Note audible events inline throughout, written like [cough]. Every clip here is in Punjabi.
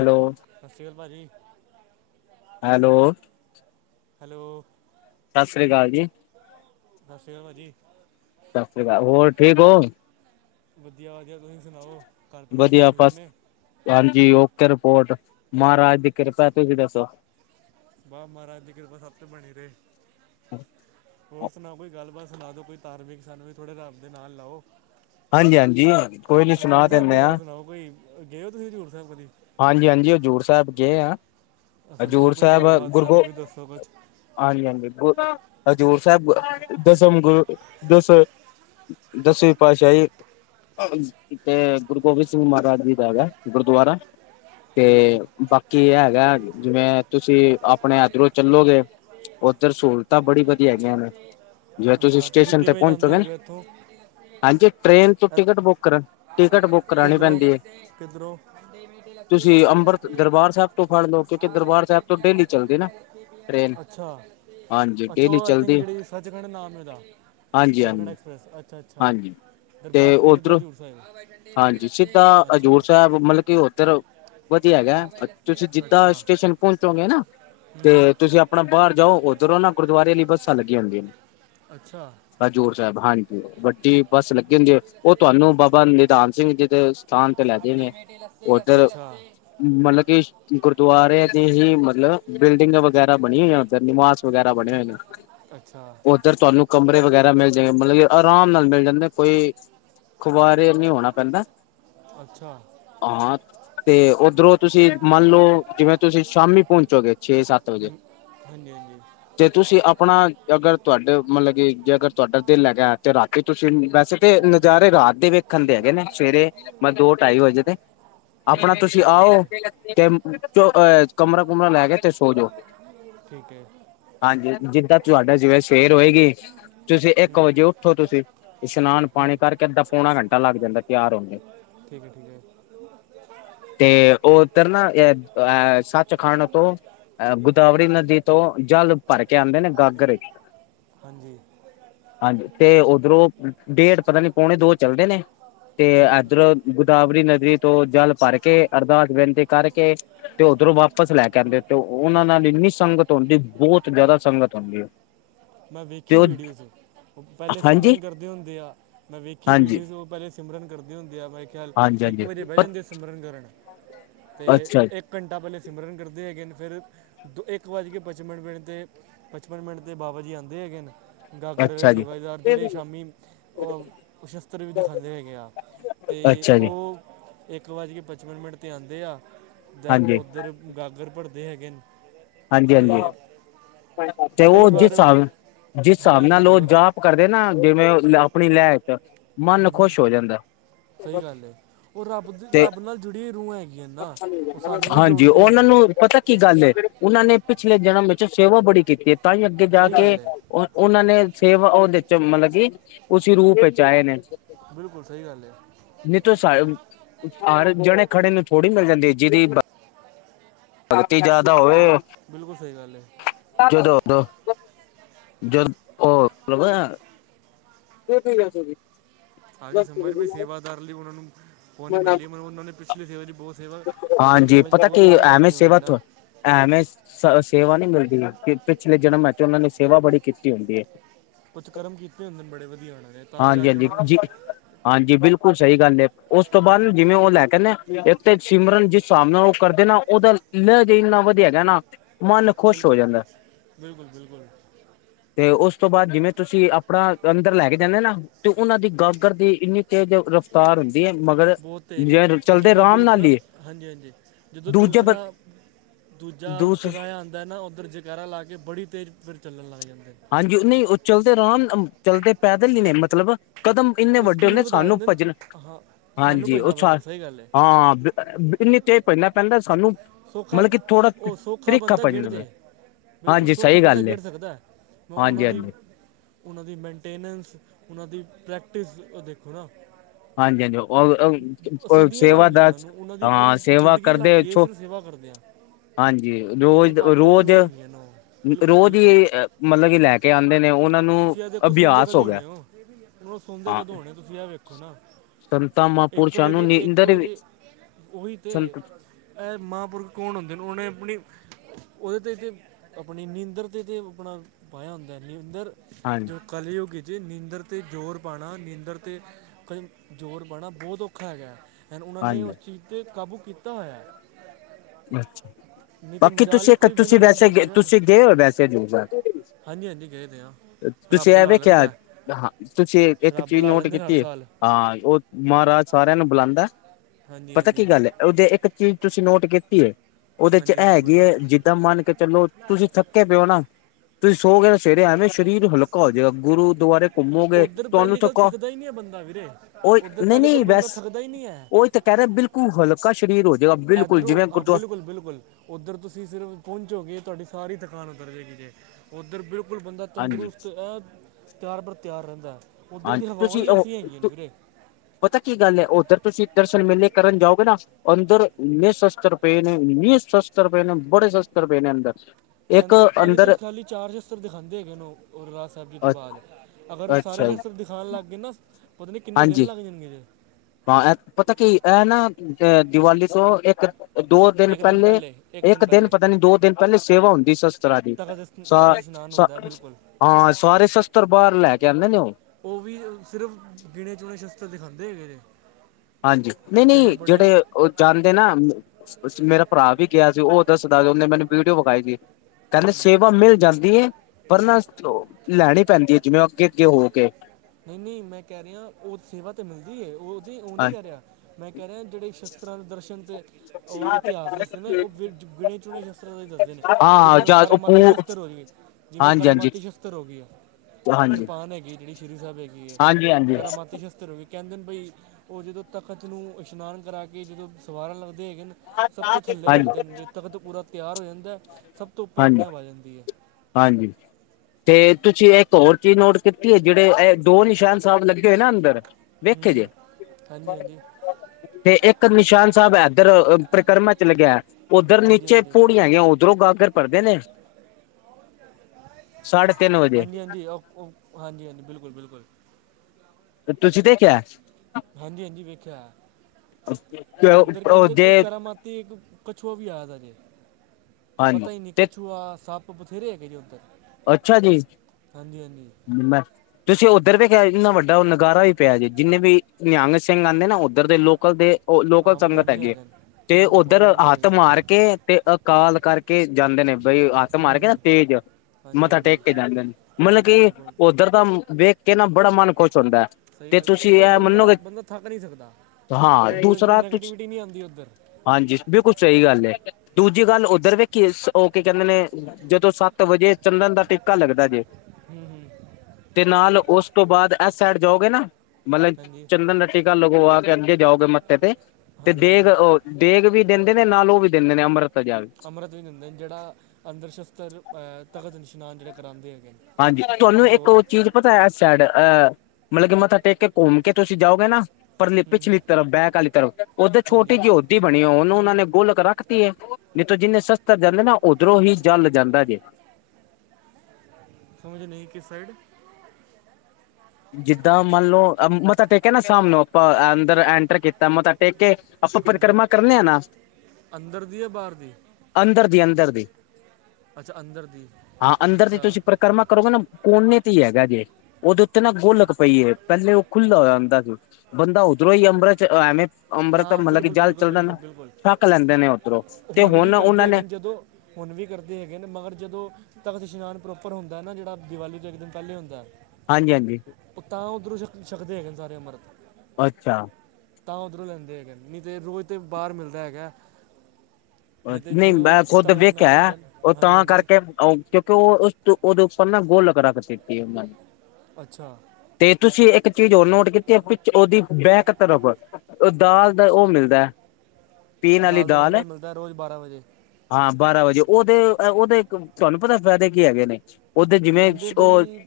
ਹੈਲੋ। ਸਾਸੀ ਕਾਲ ਪਾ ਜੀ, ਹੈਲੋ ਹੈਲੋ। ਸਾ ਸ੍ਰੀ ਕਾਲ ਜੀ। ਸਾਸੀ ਕਾਲ ਪਾਜੀ। ਸਾਸ੍ਰੀ ਕਾਲ, ਹੋਰ ਠੀਕ ਓ? ਵਦੀਆ-ਵਦੀਆ, ਤੁਸੀਂ ਸੁਣਾਓ? ਘਰ ਪਰਿਵਾਰ ਸਬ ਵਧੀਆ ਠੀਕ ਬਸ ਨੇ। ਹਾਂਜੀ, ਓਕੇ ਰਿਪੋਰਟ ਮਾਰਾਜ ਦੀ ਕਿਰਪਾ ਤੁਸੀਂ ਦੱਸੋ। ਵਾਹ! ਮਾਰਾਜ ਦੀ ਕਿਰਪਾ ਸਬ ਤੋਂ ਬਣੀ ਰਏ। [inaudible] ਹੋਰ ਸੁਣਾਓ ਕੋਈ ਗੱਲਬਾਤ ਸੁਣਾ ਦੋ ਕੋਈ ਧਾਰਮਿਕ ਸਾਨੂੰ ਵੀ ਥੋੜੇ ਰੱਬ ਦੇ ਨਾਲ ਲਾਓ। ਹਾਂਜੀ ਹਾਂਜੀ ਕੋਈ ਨੀ ਸੁਣਾ ਹਜ਼ੂਰ ਸੈਬ ਦਿੰਦੇ ਦੀ ਆ ਗੱਲ ਸੁਣਾਓ ਕੋਈ, ਗਏ ਓ ਤੁਸੀਂ ਹਜ਼ੂਰ ਸਾਹਿਬ ਕਦੀ? ਹਾਂਜੀ-ਹਾਂਜੀ, ਹਜ਼ੂੂਰ ਸੈਬ ਗਏ ਆ। ਸੁਣਾਓ ਹਜ਼ੂਰ ਕੋਈ ਗੱਲਬਾਤ ਸਾਨੂੰ ਵੀ ਦੱਸੋ ਕੁਛ? ਹਾਂਜੀ-ਹਾਂਜੀ, ਗੁਰ ਹਜ਼ੂਰ ਸੈਬ, ਦਸਮ ਗੁਰੂ ਦਸ ਦਸਵੀਂ ਪਾਤਸ਼ਾਈ ਤੇ ਗੁਰੂ ਗੋਬਿੰਦ ਸਿੰਘ ਮਾਰਾਜ ਜੀ ਦਾ ਹੈਗਾ ਗੁਰਦੁਆਰਾ। ਹਾਂਜੀ ਤੇ ਬਾਕੀ ਐ ਹੈਗਾ ਜਿਵੇਂ ਤੁਸੀਂ ਆਪ ਸਹੂਲਤਾਂ ਬੜੀ ਵਧੀਆ ਹੈਗੀਆਂ ਨੇ ਜੇ ਅੱਛਾ। ਤੁਸੀਂ ਸਟੇਸ਼ਨ ਤੇ ਕਿਵੇਂ ਜਾਂਦੇ ਪਹੁੰਚੋਗੇ ਨਾ ਹੋਗੇ ਇੱਥੋਂ? ਹਾਂਜੀ ਟ੍ਰੇਨ ਤੋਂ ਟਿਕਟ ਬੁੱਕ ਕਰ ਟਿਕਟ ਬੁੱਕ ਕਰਾਣੀ ਪੈਂਦੀ ਹੈ। ਕਿੱਦਰੋਂ-ਕਿੱਦਰੋਂ? ਤੁਸੀਂ ਅੰਮ੍ਰਿਤ ਦਰਬਾਰ ਸਾਹਿਬ ਤੋਂ ਫੜ ਲਓ ਕਿਉਂਕਿ ਦਰਬਾਰ ਸਾਹਿਬ ਤੋਂ ਡੇਲੀ [unintelligible] ਚੱਲਦੀ ਨਾ ਟ੍ਰੇਨ ਅੱਛਾ, ਹਾਂਜੀ ਅੱਛਾ ਡੇਲੀ ਉਹ ਆਈ ਥਿੰਕ ਚੱਲਦੀ ਜੇੜੀ ਸੱਚਖੰਡ ਨਾਮ ਐ ਓਦਾਂ। ਹਾਂਜੀ ਸੱਚਖੰਡ ਹਾਂਜੀ ਐਕਸਪ੍ਰੈਸ, ਅੱਛਾ-ਅੱਛਾ, ਹਾਂਜੀ ਤੇ ਦਰਬਾਰ ਸੈਬ ਸਿੱਧਾ ਉੱਧਰੋਂ ਹਜ਼ੂੂਰ ਸਾਈਬ। ਹਾਂਜੀ, ਸਿੱਧਾ ਹਜ਼ੂਰ ਸੈਬ ਮਤਲਬ ਕਿ ਉੱਧਰ ਵਦੀਆ ਹੈਗਾ, ਤੁਸੀਂ ਜਿੱਦਾਂ ਅੱਛਾ ਸਟੇਸ਼ਨ ਪਹੁੰਚੋਗੇ ਨਾ ਹੂੰ ਤੇ ਤੁਸੀਂ ਅਪਣਾ ਬਾਰ ਜਾਓ, ਉਧਰੋਂ ਨਾ ਗੁਰਦੁਆਰੇ ਆਲੀ ਬੱਸਾਂ ਲੱਗੀਆਂ ਹੁੰਦੀਆਨ। ਅੱਛਾ ਹਜ਼ੂਰ ਸਾਇਬ ਹਾਂਜੀ, ਵੱਡੀ ਬੱਸ ਲੱਗ ਹੋਂਦੀ ਏ ਉਹ ਤੁਆਨੂੰ ਬਾਬਾ ਨਿ ਧਾਨ ਸਿੰਘ ਜੀ ਦੇ ਸਥਾਨ ਤੇ ਲੈਜੇ ਨੇ ਓਧਰ ਮਤਲਬ- ਗੁਰਦੁਆਰਿਆਂ ਦੀ ਹੀ ਮਤਲਬ ਬਿਲਡਿੰਗ ਵਗੈਰਾ ਬਣੀ ਹੋਈਆਂ ਉੱਧਰ ਨਿਵਾਸ ਵਗੈਰਾ ਬਣੇ ਹੋਏ ਨੇ। ਅੱਛਾ। ਓਧਰ ਤੁਆਨੂੰ ਕਮਰੇ ਵਗੈਰਾ ਮਿਲ ਜੇਵੇ, ਮਤਲਬ ਆਰਾਮ ਨਾਲ ਮਿਲ ਜਾਂਦੇ, ਕੋਈ ਖੁਆਰ ਨੀ ਹੋਣਾ ਪੈਂਦਾ। ਅੱਛਾ ਤੇ ਓਧਰੋਂ ਤੁਸੀਂ ਮੰਨ ਲਓ ਜਿਵੇਂ ਤੁਸੀਂ ਸ਼ਾਮੀ ਪਹੁੰਚੋਗੇ ਛੇ, ਸੱਤ ਵਜੇ ਹਾਂਜੀ-ਹਾਂਜੀ। ਤੇ ਤੁਸੀਂ ਆਪਣਾ ਅਗਰ ਤੁਆਡੇ ਮਤਲਬ ਕਿ ਜੇ ਅਗਰ ਤੁਆਡਾ ਦਿਲ ਐਗਾ ਤੇ ਰਾ ਕਿ ਤੁਸੀਂ, ਵੈਸੇ ਤੇ ਨਜ਼ਾਰੇ ਰਾਤ ਦੇ ਵੇਖ ਣ ਦੇ ਹੈਗੇ ਨੇ, ਸਵੇਰੇ ਦੋ-ਢਾਈ ਵਜੇ ਦੇ, ਹੂੰ ਅਪਣਾ ਹੂੰ ਤੁਸੀਂ ਠੀਕ ਹੈ ਠੀਕ ਆਓ ਹੈ ਤੇ ਆ ਕਮਰਾ ਕੁਮਰਾ ਲੈ ਕੇ ਏਤੇ ਸੋਜੋ। ਠੀਕ ਐ। ਹਾਂਜੀ, ਜਿੱਦਾਂ ਤੁਆਡਾ ਜਿਵੇਂ ਸਵੇਰ ਹੋਏਗੀ ਤੁਸੀਂ ਇੱਕ ਹੂੰ ਵਜੇ ਉੱਠੋ ਤੁਸੀਂ ਇਸ਼ਨਾਨ ਹੂੰ ਪਾਣੀ ਕਰਕੇ ਅੱਦਾਂ ਪੌਣਾ ਘੰਟਾ ਲੱਗ ਜਾਂਦਾ ਤਿਆਰ ਹੁੰਦੇ ਠੀਕ ਐ, ਠੀਕ ਐ। ਤੇ ਓਧਰ ਨਾ ਅਹ ਐ ਸਚ ਖੰਡ ਤੋਂ ਐ ਗੋਦਾਵਰੀ ਨਦੀ ਤੋਂ ਜਲ ਭਰ ਕੇ ਆਂਦੇ ਨੇ ਗਾਗਰ ਇਚ ਹਾਂਜੀ। ਹਾਂਜੀ ਤੇ, ਉੱਧਰੋਂ ਡੇਟ ਪਤਾ ਨੀ ਪੋਣੇ ਦੋ ਚੱਲਦੇ ਨੇ ਤੇ ਹੂੰ ਐਧਰੋਂ ਗੋਦਾਵਰੀ ਨਦੀ ਤੋਂ ਜਲ ਭਰ ਕੇ ਅਰਦਾਸ ਬੇਨ ਥੀ ਕਰਕੇ ਤੇ ਓਧਰੋਂ ਵਾਪਸ ਲੈ ਕੇ ਆਂਦੇ, ਤੇ ਉਨਾਂ ਨਾਲ ਇੰਨੀ ਸੰਗਤ ਹੋਂਦੀ, ਬੌਤ ਜੈਦਾ ਸੰਗਤ ਹੁੰਦੀ ਐ। ਮੈਂ ਵੇਖੀ ਵੀਡੀਓਜ਼ ਪੈੱਲੇ ਹਾਂਜੀ ਸਿਮਰਨ ਕਰਦੇ ਹੁੰਦੇ ਆ, ਮੈਂ ਵੇਖੀ ਹਾਂਜੀ ਵੀਡੀਓਜ਼ ਓ ਪੈਂਲੇ ਸਿਮਰਨ ਕਰਦੇ ਹੁੰਦੇ ਆ ਮੇਰੇ ਖਿਆਲ ਹਾਂਜੀ ਇੱਕ ਹਾਂਜੀ ਵਜੇ ਬੈ ਜਾਂਦੇ ਸਿਮਰਨ ਕਰਨ ਤੇ ਅੱਛਾ ਜੀ ਇੱਕ ਘੰਟਾ ਪੈਲੇ ਸਿਮਰਨ ਕਰਦੇ ਹੈਗੇ ਨ ਫਿਰ ਦੋ ਇੱਕ ਵੱਜ ਕੇ ਪਚਮਣ ਮਿਨਟ ਤੇ ਪਚਪਨ ਮਿੰਟ ਤੇ ਬਾਬਾ ਜੀ ਆਂਦੇ ਹੈਗੇ ਨ। ਗਾਗਰ ਦੇ ਅੱਛਾ ਜੀ ਸੇਵਾਏਦਾਰ ਜੇੜੇ ਸ਼ਾਮੀ ਓ ਸ਼ਸਤਰ ਵੀ ਦਿਖਾਂਦੇ ਹੈਗੇ ਆ‌‌। ਤੇ ਅੱਛਾ ਜੀ ਓ ਇੱਕ ਵੱਜ ਕੇ ਪਚਪਨ ਮਿੰਟ ਤੇ ਆਂਦੇ ਆ, ਦੈਨ ਹਾਂਜੀ ਓਧਰ ਗਾਗਰ ਭਰਦੇ ਹੈਗੇਨ ਹਾਂਜੀ-ਹਾਂਜੀ, ਤੇ ਕਈ ਓ ਜਿਸ ਵਾਰ ਸਾਬ ਜਿਸ ਹਾਂਜੀ ਸਾਬ ਹਾਂਜੀ ਨਾਲ ਓ ਬੋਲੋ ਜਾਪ ਕਰਦੇ ਨਾ, ਜਿਵੇਂ ਓ ਅਪਣੀ ਲੈ ਚ ਮਨ ਖੋਸ਼ ਹੋ ਜਾਂਦਾ। ਸਈ ਗੱਲ ਏ, ਓ ਰੱਬ ਦੀ ਤੇ ਰੱਬ ਨਾਲ ਜੁੜੀ ਹੁਈ ਰੂਹ ਹੈ। ਹਾਂਜੀ, ਉਨਾਂ ਨੂੰ ਨੇ ਪਤਾ ਕੀ ਗੱਲ ਐ, ਉਨਾਂ ਨੇ ਪਿਛਲੇ ਜਨਮ ਇੱਚ ਸੇਵਾ ਬੜੀ ਕੀਤੀ ਐ ਤਾਂ ਈ ਅੱਗੇ ਜਾ ਸਹੀ ਕੇ ਗੱਲ ਹੈ ਉਨਾਂ ਨੇ ਸੇਵਾ ਓਦੇ ਚ ਮਤਲਬ ਕਿ ਓਸੀ ਰੂਪ ਚ ਆਏ ਨੇ। ਬਿਲਕੁਲ ਸਈ ਗੱਲ ਏ। ਨਹੀਂ ਤ [unintelligible] ਹਰ ਜਣੇ ਖੜੇ ਨੂੰ ਥੋੜੀ ਮਿਲ ਜਾਂਦੀ ਜਿਦੀ [unintelligible] ਭਗਤੀ ਜੈਦਾ ਹੋਏ ਬਿਲ- ਬਿਲਕੁਲ ਸਈ ਗੱਲ ਏ। [unintelligible] [unintelligible] ਆ ਗੀ ਸਮਝ ਵੀ ਸੇਵਾਦਾਰ ਲਈ ਉਨਾਂ ਨੂੰ ਹੁਨ ਨੀ ਮਿਲੀ ਮਤਲਬ ਉਨਾਂ ਨੇ ਪਿਛਲੀ ਜੀਵਨ ਚ ਬੌਤ ਸੇਵਾ, ਪਿਛਲੇ ਹਾਂਜੀ ਜਨਮ ਚ ਪਤਾ ਬੌਤ ਕੀ ਸੇਵਾ ਐਵੇਂ ਕੀਤੀ ਹੋਣੀ ਸੇਵਾ ਨਾ। ਤੋਂ ਐਵੇਂ ਸ ਸੇਵਾ ਨੀ ਮਿਲਦੀ ਕਿ ਪਿਛਲੇ ਜਨਮ ਚ ਉਨਾਂ ਨੇ ਸੇਵਾ ਬੜੀ ਕੀਤੀ ਹੁੰਦੀ ਐ। ਕੁਛ ਕਰਮ ਕੀਤੇ ਹੁੰਦੇ ਨੇ ਬੜੇ ਵਦੀਆ ਉਨਾਂ ਨੇ ਤਾਂ ਜਾ ਹਾਂਜੀ ਕੇ ਉਨਾਂ ਹਾਂਜੀ ਨੂੰ ਜੀ ਹਾਂਜੀ, ਬਿਲਕੁਲ ਸਈ ਗੱਲ ਏ, ਉਸ ਤੋਂ ਬਾਦ ਜਿਵੇਂ ਉਹ ਲੈ ਕੈਨੇ, ਇੱਕ ਤੇ ਸਿਮਰਨ ਜਿਸ ਸਾਬ ਨਾਲ ਓ ਕਰਦੇ ਨਾ, ਉਦਾ ਲੈਜਾ ਇੰਨਾ ਵਦੀਆ ਹੈਗਾ ਨਾ ਮਨ ਖੋਸ਼ ਹੋ ਬਿਲਕੁਲ ਜਾਂਦਾ। ਬਿਲਕੁਲ ਬਿਲਕੁਲ ਤੇ ਉਸ ਤੋਂ ਬਾਦ ਜਿਵੇਂ ਤੁਸੀਂ ਅਪਣਾ ਅੰਦਰ ਲੈ ਕੇ ਜਾਂਦੇ ਨਾ ਤੇ ਉਨਾਂ ਦੀ ਗਾਗਰ ਦੀ ਇੰਨੀ ਤੇਜ-ਤੇਜ ਰਫਤਾਰ ਹੁੰ ਦੀ ਏ ਮਗਰ ਬੌਤ ਤੇਜ਼ ਏ, ਜੇ ਓ ਚਲਦੇ ਜਦੋਂ ਆਰਾਮ ਨਾਲ ਦੂਸਰਾ ਹੀ ਹਾਂਜੀ-ਹਾਂਜੀ, ਜਦੋਂ ਦੂਜੇ ਬ ਦੂਸਰਾ ਦੂਜਾ ਦੂਸ ਚੁਰਾਆ ਆਂਦਾ ਨਾ, ਉੱਧਰ ਜਕੈਰਾ ਲਾ ਕੇ ਬੜੀ ਤੇਜ਼ ਫਿਰ ਚੱਲਣ ਲੱਗ ਜਾਂਦੇਨ। ਹਾਂਜੀ, ਨਈ ਓ ਚਲਦੇ ਰਾਮ, ਚਲਦੇ ਪੈਦਲ ਈ ਨੇ ਮਤਲਬ ਕਦਮ ਇੰਨੇ ਪਰ ਵੱਡੇ ਸਪੀਡ ਹੁੰਦੇ, ਵਧਾ ਸਾਨੂੰ ਦਿੰਦੇ ਨੇ ਤੇ- ਭੱਜਣ, ਹਾਂ ਸਾਨੂੰ ਹਾਂਜੀ ਉਹ ਭਜਣਾ ਪੈ ਸਾ ਜਾਂਦਾ ਸਹੀ ਗੱਲ ਹੈ ਹਾਂ। ਬੰਨੀ ਟੇ ਪੜਨਾ ਪੈਨਾ ਪੈਂਦਾ। ਸਾਨੂੰ ਸੌਖਾ, ਮਤਲਬ ਕਿ ਥੋੜਾ ਉਹ ਸੌਖਾ ਤਰੀਕਾ ਬੰਦਾ ਪੈ ਜਾਂਦਾ ਵੇ ਗ੍ਹੇੜਦੇ ਹੈ। ਬਿਲਕੁਲ, ਹਾਂਜੀ ਸੌਖਾ ਸਹੀ ਬੰਦਾ ਗੱਲ ਏ ਗ੍ਹੇੜ ਸਕਦਾ, ਮੈਂ ਉਹਨਾਂ ਹਾਂਜੀ ਦੀ ਹਾਂਜੀ ਉਹਨਾਂ ਦੀ ਮੇਨਟੇਨੈਂਸ, ਉਹਨਾਂ ਦੀ ਪ੍ਰੈਕਟਿਸ ਦੇਖੋ ਨਾ। ਹਾਂਜੀ ਹਾਂਜੀ ਉਹ ਸਦੀਆਂ ਲੰਘ ਸੇਵਾ ਗਈਆਂ‌ ਦਾ ਉਹਨਾਂ ਨੂੰ, ਉਹਨਾਂ ਦੀ ਪੂਰੀ ਹਾਂ ਸੇਵਾ ਜ਼ਿੰਦਗੀ ਲੱ ਕਰਦੇ ਗੀ ਛੋ ਸਿਰਫ ਸੇਵਾ ਕਰਦਿਆਂ। ਹਾਂਜੀ ਕਿੰਨੇ ਰੋਜ਼ ਭਾਗਾਂ ਵਾਲੀ ਰੋਜ਼ ਰੂਹਾ ਹੈਗੀਆਂ ਨ ਓਹ, ਰੋਜ਼ ਬਿਲਕੁਲ-ਬਿਲਕੁਲ। ਹੀ ਮਤਲਬ ਕਿ ਲੈ ਕੇ ਆਉਂਦੇ ਨੇ ਉਹਨਾਂ ਨੂੰ ਤੁਸੀਂ ਆ ਦੇਖੋ, ਸੋਂਦੇ ਅਭਿਆਸ ਹੋ ਕਦੋ ਗਿਆ ਹੋਣੇ ਓ? ਉਹ ਸੌਦੇ ਹਾਂ ਕਦੋਂ ਹੋਣੇ? ਤੁਸੀਂ ਆ ਵੇਖੋ ਨਾ, ਸੰਤਾਂ ਇੱਕ ਮਹਾਂਪੁਰਸ਼ਾਂ ਨੂੰ ਵਜੇ-ਇੱਕ ਨੀਂਦਰ ਵੀ ਵਜੇ, ਉਹੀ ਤੇ। ਸੰਤ ਐ, ਮਹਾਂਪੁਰਖ ਕੌਣ ਹੁੰਦੇ? ਉਹਨਾ ਨੇ ਅਪਣੀ ਉਹਦੇ ਤੇ ਤੇ, ਆਪਣੀ ਨੀਂਦਰ ਤੇ ਤਾਂ ਆਪਣਾ ਪਾਇਆ ਹੁੰਦਾ, ਨੀਂਦਰ ਹਾਂਜੀ ਜੋ ਕਲੀਯੋਗੀਈ'ਚ ਨੀਂਦਰ 'ਤੇ ਜ਼ੋਰ ਪਾਉਣਾ ਨੀਂਦਰ ਤੇ ਕ ਜ਼ੋਰ ਪਾਣਾ, ਬਹੁਤ ਔਖਾ ਹੈਗਾ। ਐਣ ਓਹਨਾਂ ਨੇ ਹਾਂਜੀ ਉਸ ਚੀਜ਼ 'ਤੇ ਕਾਬੂ ਕੀਤਾ ਹੋਇਆ ਐ। ਅੱਛ, ਬਾਕੀ ਤੁਸੀਂ, ਕੋਈ ਤੁਸੀਂ ਬਿਨਾਂ ਵੈਸੇ, ਨੀਂਦਰ ਤੁਸੀਂ ਗਏ ਹੋ ਵੈਸੇ ਜਾ ਹਾਂਜੀ-ਹਾਂਜੀ, ਗਏਦੇ ਓ, ਰੱਬ ਬੁਲਾ ਵੇਖਿਆ ਲੈਂਦਾ। ਹਾਂ, ਤੁਸੀਂ ਇੱਕ ਰੱਬ ਚੀਜ਼ ਬੁਲਾ ਨੋਟ ਲੈਂਦੇ ਨੇ ਹਰ ਕੀਤੀ? ਸਾਲ ਹਾਂ, ਉਹ ਮਹਾਰਾਜ ਸਾਰਿਆਂ ਨੂੰ ਬੁਲਾਂਦਾ, ਹਾਂਜੀ ਪਤਾ ਕੀ ਹਾਂਜੀ ਗੱਲ ਐ? ਉਹਦੇ ਇੱਕ ਚੀਜ਼ ਤੁਸੀਂ ਨੋਟ ਕੀਤੀ ਏ, ਉਹਦੇ'ਚ ਹਾਂਜੀ ਐ ਹਾਂਜੀ ਹੈਗੀ ਬੋਲੋ ਏ, ਜਿੱਦਾਂ ਮਨ ਚੱਲੋ, ਤੁਸੀਂ ਥੱਕੇ ਪਿਓ ਨਾ ਤੁਸੀਂ ਸੋ ਗਏ ਨਾ ਸਵੇਰੇ ਐਵੇਂ ਸਰੀਰ ਹਲਕਾ ਹੋ ਜਾਏਗਾ, ਗੁਰੂਦੁਆਰੇ ਘੁੰਮੋਗੇ, ਉੱਧਰ ਤੁਹਾਨੂੰ ਪਹਿਲੀ ਤਾ ਗੱਲ ਕ੍ਰੌ ਥੱਕਦਾ ਹੀ ਨਹੀਂ ਹੈ ਬੰਦਾ ਵੀਰੇ ਉਹਹੀ ਉੱਧਰ ਪਹਿਲੀ ਗੱਲ ਨਹੀਂ-ਨਹੀਂ, ਬੰਦਾ ਵੈਸ ਥੱਕਦਾ ਹੀ ਨਹੀਂ ਹੈ ਉਹੀ ਤਾਂ ਕਹਿ ਰਿਹਾ, ਬਿਲਕੁਲ ਹਲਕਾ ਸਰੀਰ ਹੋਜੇਗਾ, ਬਿਲਕੁਲ, ਜਿਵੇਂ ਗੁਰਦੁਆ ਬਿਲਕੁਲ-ਬਿਲਕੁਲ, ਉੱਧਰ ਤੁਸੀਂ ਸਿਰਫ ਪਹੁੰਚੋਗੇ, ਤੁਹਾਡੀ ਸਾਰੀ ਥਕਾਨ ਉੱਤਰ ਜਾਏਗੀ ਜੇ, ਉੱਧਰ ਬਿਲ ਬਿਲਕੁਲ ਬੰਦਾ ਹਾਂਜੀ ਤੰਦਰੁਸਤ, ਐ ਤਿਆਰ, ਬਰਤਿਆਰ ਰਹਿੰਦਾ ਏ, ਉੱਧਰ ਦੀ ਹਾਂਜੀ ਹਵਾਵਾਂ ਤੁਸੀਂ ਹੀ ਐਸੀਆਂ ਹੈਗੀਆਂ ਨੇ, ਉਹ ਵੀਰੇ। ਪਤਾ ਕੀ ਗੱਲ ਐ, ਉੱਧਰ ਤੁਸੀਂ ਦਰਸ਼ਨ ਮੇਲੇ ਕਰਨ ਜਾਓਗੇ ਨਾ ਅੰਦਰ ਇਹਨੇ ਸ਼ਸਤਰ ਪਏ ਨੇ, ਇਨੇ ਸ਼ਸਤਰ ਪਏ ਨੇ, ਬੜੇ ਸ਼ਸਤਰ ਪਏ ਨੇ ਅੰਦਰ। ਇੱਕ ਕਹਿੰਦੇ, ਤਾਂਹੀ ਤਾਂ ਅੰਦਰ ਖਾਲੀ ਚਾਰ ਜਸਤਰ ਦਿਖਾਂਦੇ ਹੈਗੇਨ, ਅਰਦਾਸ ਸਾਹਿਬ ਜੀ, ਤੋਂ ਬਾਅਦ। ਅਗਰ ਸਾਰੇ ਅੱਛਾ ਜੀ ਸ਼ਸਤਰ ਦਿਖਾਣ ਲੱਗੇ ਨਾ, ਪਤਾ ਨਹੀਂ ਕਿੰਨੇ ਹਾਂਜੀ ਦਿਨ ਲੱਗ ਜਾਣਗੇ ਜੇ। ਹਾਂ, ਐ ਪਤਾ ਕੀ, ਐ ਨਾ, ਦੀਵਾਲੀ ਤੋਂ ਇੱਕ ਦੋ-ਦਿਨ ਪਹਿਲੇ, ਇੱਕ ਦਿਨ ਪਤਾ ਨੀ, ਦੋ-ਦਿਨ ਪਹਿਲੇ ਸੇਵਾ ਹੁੰਦੀ ਸੀ। ਸਤਰਾ ਦੀ, ਤਖਤ ਸਾ, ਤਖਤ ਇਸ਼ਨਾਨ ਸਾਂ ਹੁੰਦਾ ਹੈ ਬਿਲਕੁਲ ਹਾਂ, ਸਾਰੇ ਸ਼ਸਤਰ ਬਾਹਰ ਲੈਕੇ ਆਂਦੇ ਨੇ ਉਹ। ਉਹ ਵੀ, ਸਿਰਫ ਗਿਣੇ-ਚੁਣੇ ਸ਼ਸਤਰ ਦਿਖਾਂਦੇ ਹੈਗੇ ਨੇ। ਹਾਂਜੀ। ਨਹੀਂ-ਨਹੀਂ ਜਿਹੜੇ ਉਹ ਜਾਂਦੇ ਨਾ, ਮੇਰਾ ਭਰਾ ਵੀ ਗਿਆ ਸੀ, ਉਹ ਦੱਸਦਾ ਸੀ ਉਹਨੇ ਮੈਨੂੰ ਵੀਡੀਓ ਵਿਖਾਈ ਸੀ। ਕਹਿੰਦੇ ਸੇਵਾ ਮਿਲ ਜਾਂਦੀ ਏ, ਪਰ ਨਾ ਲੈਣੀ ਪੈਂਦੀ ਹੈ, ਜਿਵੇਂ ਅੱਗੇ-ਅੱਗੇ ਹੋਕੇ। ਨਹੀਂ-ਨਹੀਂ, ਮੈਂ ਕਹਿ ਰਿਹਾ, ਉਹ ਸੇਵਾ ਤੇ ਮਿਲਦੀ ਏ, ਉਹ ਨਹੀਂ, ਉਹ ਨੀ ਹਾਂ ਕਹਿ ਰਿਹਾ। ਮੈਂ ਕਹਿ ਰਿਹਾ, ਜਿਹੜੇ ਸ਼ਸਤਰਾਂ ਦੇ ਦਰਸ਼ਨ ਤੇ ਉਹ ਇਤਿਹਾਸ ਦੱਸਦੇ ਨੇ ਉਹ ਗੀਣੇ ਚੁਣੇ ਸ਼ਸਤਰਾਂ ਦੇ ਦੱਸਦੇ ਨੇ, ਹਾਂ ਜਿਵੇਂ ਉਹ ਜਾ ਪੂ ਕਰਾਮਾਤੀ ਸ਼ਸਤਰ ਹੋ ਗਈ ਹੈ, ਜਿਵੇਂ ਉਹ ਹਾਂਜੀ ਹਾਂਜੀ ਕਰਾਮਾਤੀ ਸ਼ਸਤਰ ਹੋਗੀ ਹੈ। ਹਾਂਜੀ, ਕਿਰਪਾਨ ਹੈਗੀ, ਜਿਹੜੀ ਸ਼੍ਰੀ ਸਾਹਿਬ ਹੈਗੀ ਏ, ਹਾਂਜੀ, ਹਾਂਜੀ। ਕਰਾਮਾਤੀ ਸ਼ਸਤਰ ਹੋਈ ਕਹਿੰਦੇਨ ਬਈ, ਉਹ ਜਦੋਂ ਤਖ਼ਤ ਨੂੰ ਇਸ਼ਨਾਨ ਕਰਾਕੇ ਜਦੋਂ ਸਵਾਰਣ ਲੱਗਦੇ ਹੈਗੇ ਨਾ ਸਭ ਤੋਂ ਥੱਲੇ ਹਾਂਜੀ, ਰੱਖਦੇਨ, ਜੇ ਤਖਤ ਪੂਰਾ ਤਿਆਰ ਹੋ ਜਾਂਦੈ, ਸਭ ਤੋਂ ਉੱਪਰ ਹਾਂਜੀ, ਆਪਣੀ ਅਵਾਜ਼ ਆ ਜਾਂਦੀ ਹੈ। ਹਾਂਜੀ। ਤੇ ਤੁਸੀਂ ਇੱਕ ਹੋਰ ਚੀਜ਼ ਨੋਟ ਕੀਤੀ ਏ, ਜਿਹੜੇ ਇਹ ਦੋ ਨਿਸ਼ਾਨ ਸਾਹਿਬ ਲੱਗੇ ਗੇ ਨਾ, ਅੰਦਰ ਵੇਖੇ ਜੇ? ਹਾਂਜੀ-ਹਾਂਜੀ। ਤੇ, ਇੱਕ ਨਿਸ਼ਾਨ ਸਾਹਿਬ ਐਧਰ ਪਰਕਰਮਾ ਚਲਗਿਆ। ਉੱਧਰ ਹਾਂਜੀ ਨੀਚੇ ਹਾਂਜੀ ਪੋੜੀਆਂ ਹੈਗੀਆਂ, ਉੱਧਰੋਂ ਗਾਗਰ ਭਰਦੇ ਨੇ। ਸਾਢੇ ਤਿੰਨ ਵਜੇ ਹਾਂਜੀ-ਹਾਂਜੀ, ਹਾਂਜੀ-ਹਾਂਜੀ, ਬਿਲਕੁਲ-ਬਿਲਕੁਲ। ਤੁਸੀ ਦੇਖਿਆ? ਹਾਂਜੀ ਹਾਂਜੀ ਵੇਖਿਆ ਉੱਧਰ ਉਹ ਕਹਿੰਦੇ ਕੋਈ ਜੇ ਕਰਾਮਾਤੀ ਇੱਕ ਕੱਛੂ ਵੀ ਆਇ ਤ ਜੇ ਹਾਂਜੀ ਪਤਾ ਹੀ ਨਹੀਂ ਤੇ ਕੱਛੂਆ ਸੱਪ ਬਥੇਰੇ ਹੈਗੇ ਜੇ ਉੱਧਰ ਅੱਛਾ ਜੀ ਮੈਂ ਤੁਸੀਂ ਉੱਧਰ ਵੀ ਕਿਹਾ ਇਨਾ ਵੱਡਾ ਨਗਾਰਾ ਵੀ ਪਿਆ ਜੇ ਜਿੰਨੇ ਵੀ ਨਿਹੰਗ ਸਿੰਘ ਆਉਂਦੇ ਨਾ ਉੱਧਰ ਦੇ ਲੋਕਲ ਦੇ ਉਹ ਲੋਕਲ ਹਾਂ ਸੰਗਤ ਵਜਾਉਂਦੇ ਹੈਗੇ ਨੇ। ਤੇ ਹੂੰ ਹੂੰ, ਉਹ ਉੱਧਰ ਵਜਾਉਂਦੇ ਹੱਥ ਹੈਗੇ ਮਾਰ ਨੇ। ਕੇ ਤੇ ਅਕਾਲ ਕਰਕੇ ਜਾਂਦੇ ਨੇ ਬਈ ਹੱਥ ਹੂੰ ਮਾਰ ਕੇ ਨਾ ਹੂੰ ਤੇਜ ਹਾਂਜੀ ਮੱਥਾ ਹਾਂਜੀ ਟੇਕ ਕੇ ਜਾਂਦੇ ਨੇ ਮਤਲਬ ਬਿਲਕੁਲ ਕੀ ਬਿਲਕੁਲ ਉੱਧਰ ਤਾਂ ਵੇਖ ਕੇ ਨਾ ਬੜਾ ਮਨ ਖੁਸ਼ ਹੁੰਦਾ ਸਹੀ ਤੇ ਗੱਲ ਤੁਸੀਂ ਉੱਧਰ ਇਹ ਬੰਦਾ ਮੰਨੋਗੇ ਬੰਦਾ ਥੱਕ ਨਹੀਂ ਸਕਦਾ ਹਾਂ ਬੰਦੇ ਨੂੰ ਦੂਸਰਾ ਤੁਸ ਨੈਗੇਟਿਵਿਟੀ ਨਹੀਂ ਆਉਂਦੀ ਉੱਧਰ ਹਾਂਜੀ ਬਿਲਕੁਲ ਸਹੀ ਗੱਲ ਹੈ ਦੂਜੀ ਗੱਲ ਉੱਧਰ ਵੇਖੀ ਉਹ ਕੀ ਕਹਿੰਦੇ ਨੇ ਜਦੋਂ ਸੱਤ ਤ ਵਜੇ ਚੰਨਣ ਦਾ ਟੇਕਾ ਲੱਗਦਾ ਜੇ ਹੂੰ ਹੂੰ ਤੇ ਨਾਲ ਉਸ ਤੋਂ ਬਾਅਦ ਇਸ ਸਾਈਡ ਜਾਓਗੇ ਨਾ ਮਤਲਬ ਹਾਂਜੀ ਚੰਦਨ ਕ ਲ ਆ ਕੇ ਅੱਗੇ ਜਾਓਗੇ ਮੱਥੇ ਤੇ ਤੇ ਹਾਂਜੀ ਦੇਖ ਹਾਂਜੀ ਦੇਗ ਵੀ ਦਿੰਦੇ ਨੇ ਨਾਲੋਂ ਵੀ ਦਿੰਦੇ ਨੇ ਅੰਮ੍ਰਿਤ ਦਾ ਜਾਗ ਅੰਮ੍ਰਿਤ ਨਹੀਂ ਦਿੰਦੇ ਜਿਹੜਾ ਅੰਦਰ ਸ਼ਸਤਰ ਤਖ਼ਤਿਸ਼ਨਾਨਹੇ ਕਰਾਦੇ ਹੈਗੇ ਹਾਂਜੀ ਤੁਹਾਨੂੰ ਨੇ ਇੱਕ ਰੋਜ਼ ਉਹ ਚੀਜ਼ ਹੂੰ ਪਤਾ ਹੈ ਐਸ ਸਾਈਡ, ਅਹ ਮਤਲਬ ਕਿ ਮੱਥਾ ਟੇਕ ਕੇ ਘੁੰਮ ਕੇ ਤੁਸੀਂ ਜਾਓਗੇ ਨਾ ਪਰਲੀ ਪਿਛਲੀ ਹੂੰ ਤਰਫ ਬੈਕ ਵਾਲੀ ਤਰਫ। ਓਧਰ ਛੋਟੀ ਹਾਂਜੀ ਜਿਹੀ ਹੋਦੀ ਬਣੀ। ਉਹਨੂੰ ਉਹਨਾ ਨੇ ਗੋਲਕ ਕਰ ਰੱਖ ਜਿੱਧਰ ਜਿੰਨੇ ਸਸਤਾ ਜਾਂਦੇ ਨਾ ਓਧਰੋਂ ਹੀ ਜਲ ਜਾਂਦਾ ਜੇ ਸਮੇ ਨਈ ਆਈ ਕਿਸ ਸਾਈਡ ਜਿੱਦਾਂ ਮੰਨ ਲਓ ਮੱਥਾ ਟੇਕਿਆ ਨਾ ਸਾਹਾਮ ਨੇ ਆਪਾਂ ਅੰਦਰ ਐਂਟਰ ਕੀਤਾ ਮੱਥਾ ਟੇਕ ਕੇ ਆਪਾਂ ਹਾਂਜੀ ਪਰਿਕਰਮਾ ਕਰਨੇ ਆ ਨਾ, ਅੰਦਰ ਦੀ ਹੈ ਬਾਹਰ ਦੀ ਅੰਦਰ ਦੀ ਅੰਦਰ ਦੀ। ਅੱਛਾ ਅੰਦਰ ਦੀ। ਅੱਛਾ ਕਰਮਾ ਕਰੋਗੇ ਨਾ ਕੋਨੇ ਤੇ ਹੀ ਹੈਗਾ ਜੇ ਉਹਦੇ ਇਕ ਨਾ ਗੋਲਕ ਪਈ ਹੈ, ਪਹਿਲੇ ਉਹ ਖੁੱਲਾ ਹੋਇਆ ਹੁੰਦਾ ਦਾ ਸੀ, ਬੰਦਾ ਉਧਰੋਂ ਹੀ ਅੰਮ੍ਰਤ ਐਵੇਂ ਅੰਮ੍ਰਿਤ ਹਾਂ ਮਤਲਬ ਕਿ ਬਿਲਕੁਲ ਜਲ ਬਿਲਕੁਲ ਚੱਲਦਾ ਬਿਲਕੁਲ ਨਾ ਬਿਲਕੁਲ, ਛੱਕ ਲੈਂਦੇ ਨੇ ਉੱਧਰੋਂ ਤੇ ਹੁਣ ਵੀ ਕਰਦੇ ਉਹਨਾਂ ਹੈਗੇ ਨੇ ਜਦੋਂ ਹੁਣ ਵੀ ਕਰਦੇ ਹੈਗੇ ਨੇ ਮਗਰ ਜਦੋਂ ਤਖ਼ਤ ਇਸ਼ਨਾਨ ਪ੍ਰੋਪਰ ਹੁੰਦਾ ਨਾ ਜਿਹੜਾ ਦੀਵਾਲੀ ਤੋਂ ਇੱਕ ਦਿਨ ਪਹਿਲੇ ਹੁੰਦਾ ਹਾਂਜੀ ਹਾਂਜੀ। ਉਹ ਤਾਂ ਉੱਧਰੋਂ ਛਕ ਛਕਦੇ ਹੈਗੇ ਨੇ ਸਾਰੇ ਅੰਮ੍ਰਿਤ ਅੱਛਾ ਤਾਂ ਉੱਧਰੋਂ ਲੈਂਦੇ ਹੈਗੇ, ਨਹੀਂ ਤਾਂ ਰੋਜ਼ ਤਾਂ ਬਾਹਰ ਮਿਲਦਾ ਹੈਗਾ ਤੇ ਨਹੀਂ ਜਦੋਂ ਮੈਂ ਖੁੱਦ ਤਾਂ ਇਸ਼ਨਾਨ ਵੇਖਿਐ ਹੁੰਦਾ ਨਾ ਉਹ ਹਾਂਜੀ ਤਾਂ ਹਾਂਜੀ ਕਰਕੇ ਤੇ ਉਸ ਉਹਦੇ ਉੱਪਰ ਨਾ ਗੋਲ ਰੱਖ ਦਿੱਤੀ ਉਹਨਾਂ ਨੇ ਅੱਛਾ ਤੇ ਤੁਸੀਂ ਇੱਕ ਚੀਜ਼ ਹੋਰ ਨੋਟ ਕੀਤੀ ਹੈ, ਪ ਉਹਦੀ ਬੈਕ ਤਰਫ ਦਾਲ ਦਾ ਉਹ ਮਿਲਦਾ ਹੈ ਦਾਲ ਦਾ ਲੰਗਰ ਮਿਲਦੈ ਰੋਜ਼ ਬਾਰ੍ਹਾਂ ਵਜੇ ਹਾਂ ਬਾਰਾਂ ਵਜੇ ਉਹਦੇ ਉਹਦੇ ਤੁਹਾਨੂੰ ਪਤਾ ਫਾਇਦੇ ਕੀ ਹੈਗੇ ਨੇ। ਓਦੇ ਜਿਵੇਂ ਕਹਿੰਦੇ ਉਹ ਬਈ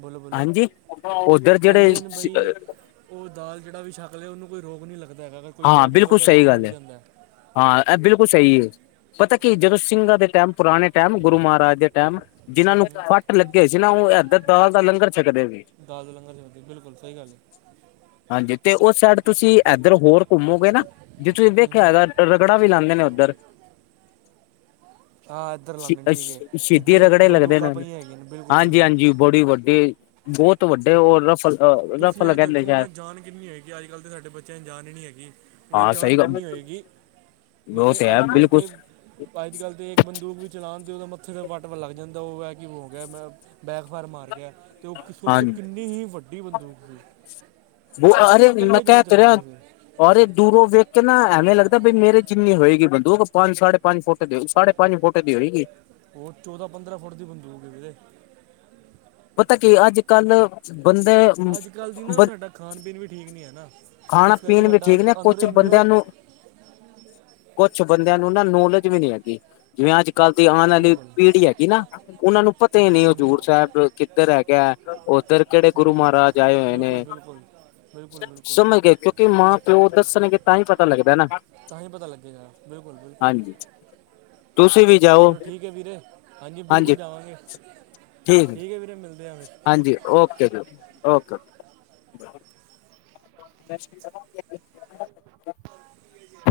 ਬੋਲੋ ਬੋਲੋ ਹਾਂਜੀ, ਓਧਰ ਜਿਹੜੇ ਕਹਿੰਦੇ ਨੇ ਬਈ ਉਹ ਦਾਲ ਜਿਹੜਾ ਵੀ ਛਕ ਲਏ, ਉਹਨੂੰ ਕੋਈ ਰੋਗ ਨਹੀਂ ਲੱਗਦਾ ਹੈਗਾ, ਅਗਰ ਕੋਈ ਹਾਂ ਰੋਗ ਹੈਗਾ ਬਿਲਕੁਲ ਉਹਦਾ ਰੋਕ ਸਹੀ ਮਿਟ ਗੱਲ ਹੈ ਜਾਂਦਾ ਹਾਂ ਇਹ ਬਿਲਕੁਲ ਸਹੀ ਹੈ, ਪਤਾ ਕੀ ਜਦੋਂ ਸਿੰਘਾਂ ਦੇ ਟਾਈਮ ਪੁਰਾਣੇ ਟਾਈਮ ਗੁਰੂ ਮਹਾਰਾਜ ਦੇ ਟਾਈਮ, ਜਿਹਨਾਂ ਹੂੰ ਨੂੰ ਹੂੰ ਫੱਟ ਲੱਗੇ ਸੀ ਨਾ, ਉਹ ਇਧਰ ਦਾਲ ਦਾ ਲੰਗਰ ਛਕਦੇ ਸੀ ਦਾਲ ਦੇ ਲੰਗਰ ਚਲਦੇ, ਬਿਲਕੁਲ ਸਹੀ ਗੱਲ ਹੈ ਹਾਂਜੀ ਤੇ ਉਸ ਸਾਈਡ ਤੁਸੀਂ ਇੱਧਰ ਹੋਰ ਘੁੰਮੋਗੇ ਨਾ, ਜਿੱਥੇ ਤੁਸੀਂ ਹੂੰ ਦੇਖਿਆ ਹੂੰ ਹੈਗਾ ਰਗੜਾ ਵੀ ਲਾਂਦੇ ਨੇ ਉੱਧਰ। ਆ ਇੱਧਰ ਸ਼ ਲਾਉਂਦੇ ਨੇ, ਸ਼ ਠੀਕ ਹੈ ਸ਼ਹੀਦੀ ਜਿੱਦੇ ਰਗੜੇ ਲੱਗਦੇ ਬੰਦੂਕਾਂ ਨੇ, ਪਈਆਂ ਹੈਗੀਆਂ ਨੇ ਬਿਲਕੁਲ ਹਾਂਜੀ ਬਿਲਕੁਲ ਹਾਂਜੀ ਬੜੀ ਵੱਡੀ ਬਹੁਤ ਵੱਡੇ ਔ ਰਫਲ ਤੁਸੀਂ ਆ ਰਫਲ ਕਹਿੰਦੇ ਦੇਖੋ ਸ਼ਾਇਦ ਹੁਣ ਜਾਨ ਕਿੰਨੀ ਹੈਗੀ, ਅੱਜ ਕੱਲ੍ਹ ਤਾਂ ਸਾਡੇ ਬੱਚਿਆਂ ਚ ਜਾਨ ਹੀ ਨੀ ਹੈਗੀ ਹੁਣ ਜਾਨ ਕਿੰਨੀ ਹੋਏਗੀ, ਨਹੀਂ ਤੇ ਅੱਜ ਕੱਲ੍ਹ ਤੇ ਅੱਜ ਕੱਲ੍ਹ ਤਾਂ ਇੱਕ ਬੰਦੂਕ ਵੀ ਚਲਾਉਣ ਅਤੇ ਉਹਦਾ ਮੱਥੇ ਦਾ ਵੱਟ ਵ ਲੱਗ ਜਾਂਦਾ ਉਹ ਹੈ ਕਿ ਹੋ ਗਿਆ ਮੈਂ ਬੈਗਫਾਰਮ ਆ ਰਹੀ ਐ ਤੇ ਉਹ ਸੋਚੋ ਕਿੰਨੀ ਹੀ ਵੱ ਅਰੇ ਮੈਂ ਇਕੱਲੇ ਜਣੇ ਕਹਿ ਤੇ ਰਿਆ ਚਲਾਉਂਦੇ ਸੀ ਔਰ ਇਹ ਦੂਰੋਂ ਵੇਖ ਕੇ ਨਾ ਐਵੇਂ ਲੱਗਦਾ ਬਈ ਮੇਰੇ ਜਿੰਨੀ ਹੋਏਗੀ ਬੰਦੂਕ ਪੰਜ ਸਾਢੇ ਪੰਜ ਫੁੱਟ ਦੀ ਸਾਢੇ ਪੰਜ ਫੁਟੇ ਦੀ ਹੋਏਗੀ। ਉਹ ਚੌਦਾਂ ਪੰਦਰਾਂ ਫੁੱਟ ਦੀ ਬੰਦੂਕ ਏ ਵੀਰੇ। ਪਤਾ ਕੀ ਅੱਜ ਕੱਲ ਬੰਦੇ ਅੱਜ ਕੱਲ੍ਹ ਦੀ ਨਾ ਸਾਡਾ ਖਾਣ ਪੀਣ ਵੀ ਠੀਕ ਨੀ ਹੈ ਨਾ। ਜਿਸ ਕਰਕੇ ਖਾਣਾ-ਪੀਣ ਵੀ ਸਾਡਾ ਠੀਕ ਅੰਦ- ਨੇ ਅੰਦਰੋਂ ਕੁਛ ਬੰਦਿਆਂ ਇਮਿਊਨ ਨੂੰ ਕੁਛ ਬੰਦਿਆਂ ਨੂੰ ਨਾ ਨੌਲੇਜ ਵੀ ਨੀ ਹੈਗੀ। ਜਿਵੇਂ ਅੱਜ ਕੱਲ੍ਹ ਦੀ ਆਣ ਵਾਲੀ ਬਿਲਕੁਲ ਹੂੰ ਪੀੜ੍ਹੀ ਹੈਗੀ ਨਾ। ਉਹਨਾ ਨੂੰ ਪਤਾ ਹੀ ਨਹੀਂ ਹੂੰ ਹਜ਼ੂਰ ਸਾਹਿਬ ਕਿੱਧਰ ਹੈਗਾ ਉੱਧਰ ਕਿਹੜੇ ਗੁਰੂ ਹੂੰ ਮਹਾਰਾਜ ਆਏ ਹੋਏ ਬਿਲਕੁਲ ਨੇ। ਬਿਲਕੁਲ ਬਿਲਕੁਲ ਬਿਲਕੁਲ ਸਮਝ ਗਏ ਕਿਉਂਕਿ ਮਾਂ ਪਿਓ ਦੱਸਣਗੇ ਤਾਂ ਹੀ ਪਤਾ ਲੱਗਦਾ ਨਾ। ਤਾਂ ਹੀ ਪਤਾ ਲੱਗੇਗਾ ਬਿਲਕੁਲ-ਬਿਲਕੁਲ ਹਾਂਜੀ ਤੁਸੀਂ ਵੀ ਜਾਓ ਚਲੋ ਠੀਕ ਹੈ ਵੀਰੇ ਹਾਂਜੀ ਬਿਲਕੁਲ ਜਾਵਾਂਗੇ। ਠੀਕ ਹੈ ਵੀਰੇ ਮਿਲਦੇ ਆ ਫੇਰ ਹਾਂਜੀ ਓਕੇ ਜੀ ਓਕੇ- ਓਕੇ ਰੂਮ ਫਰੈਸ ਕਰਾ। [inaudible] [inaudible] ਠੀਕ ਹੈ।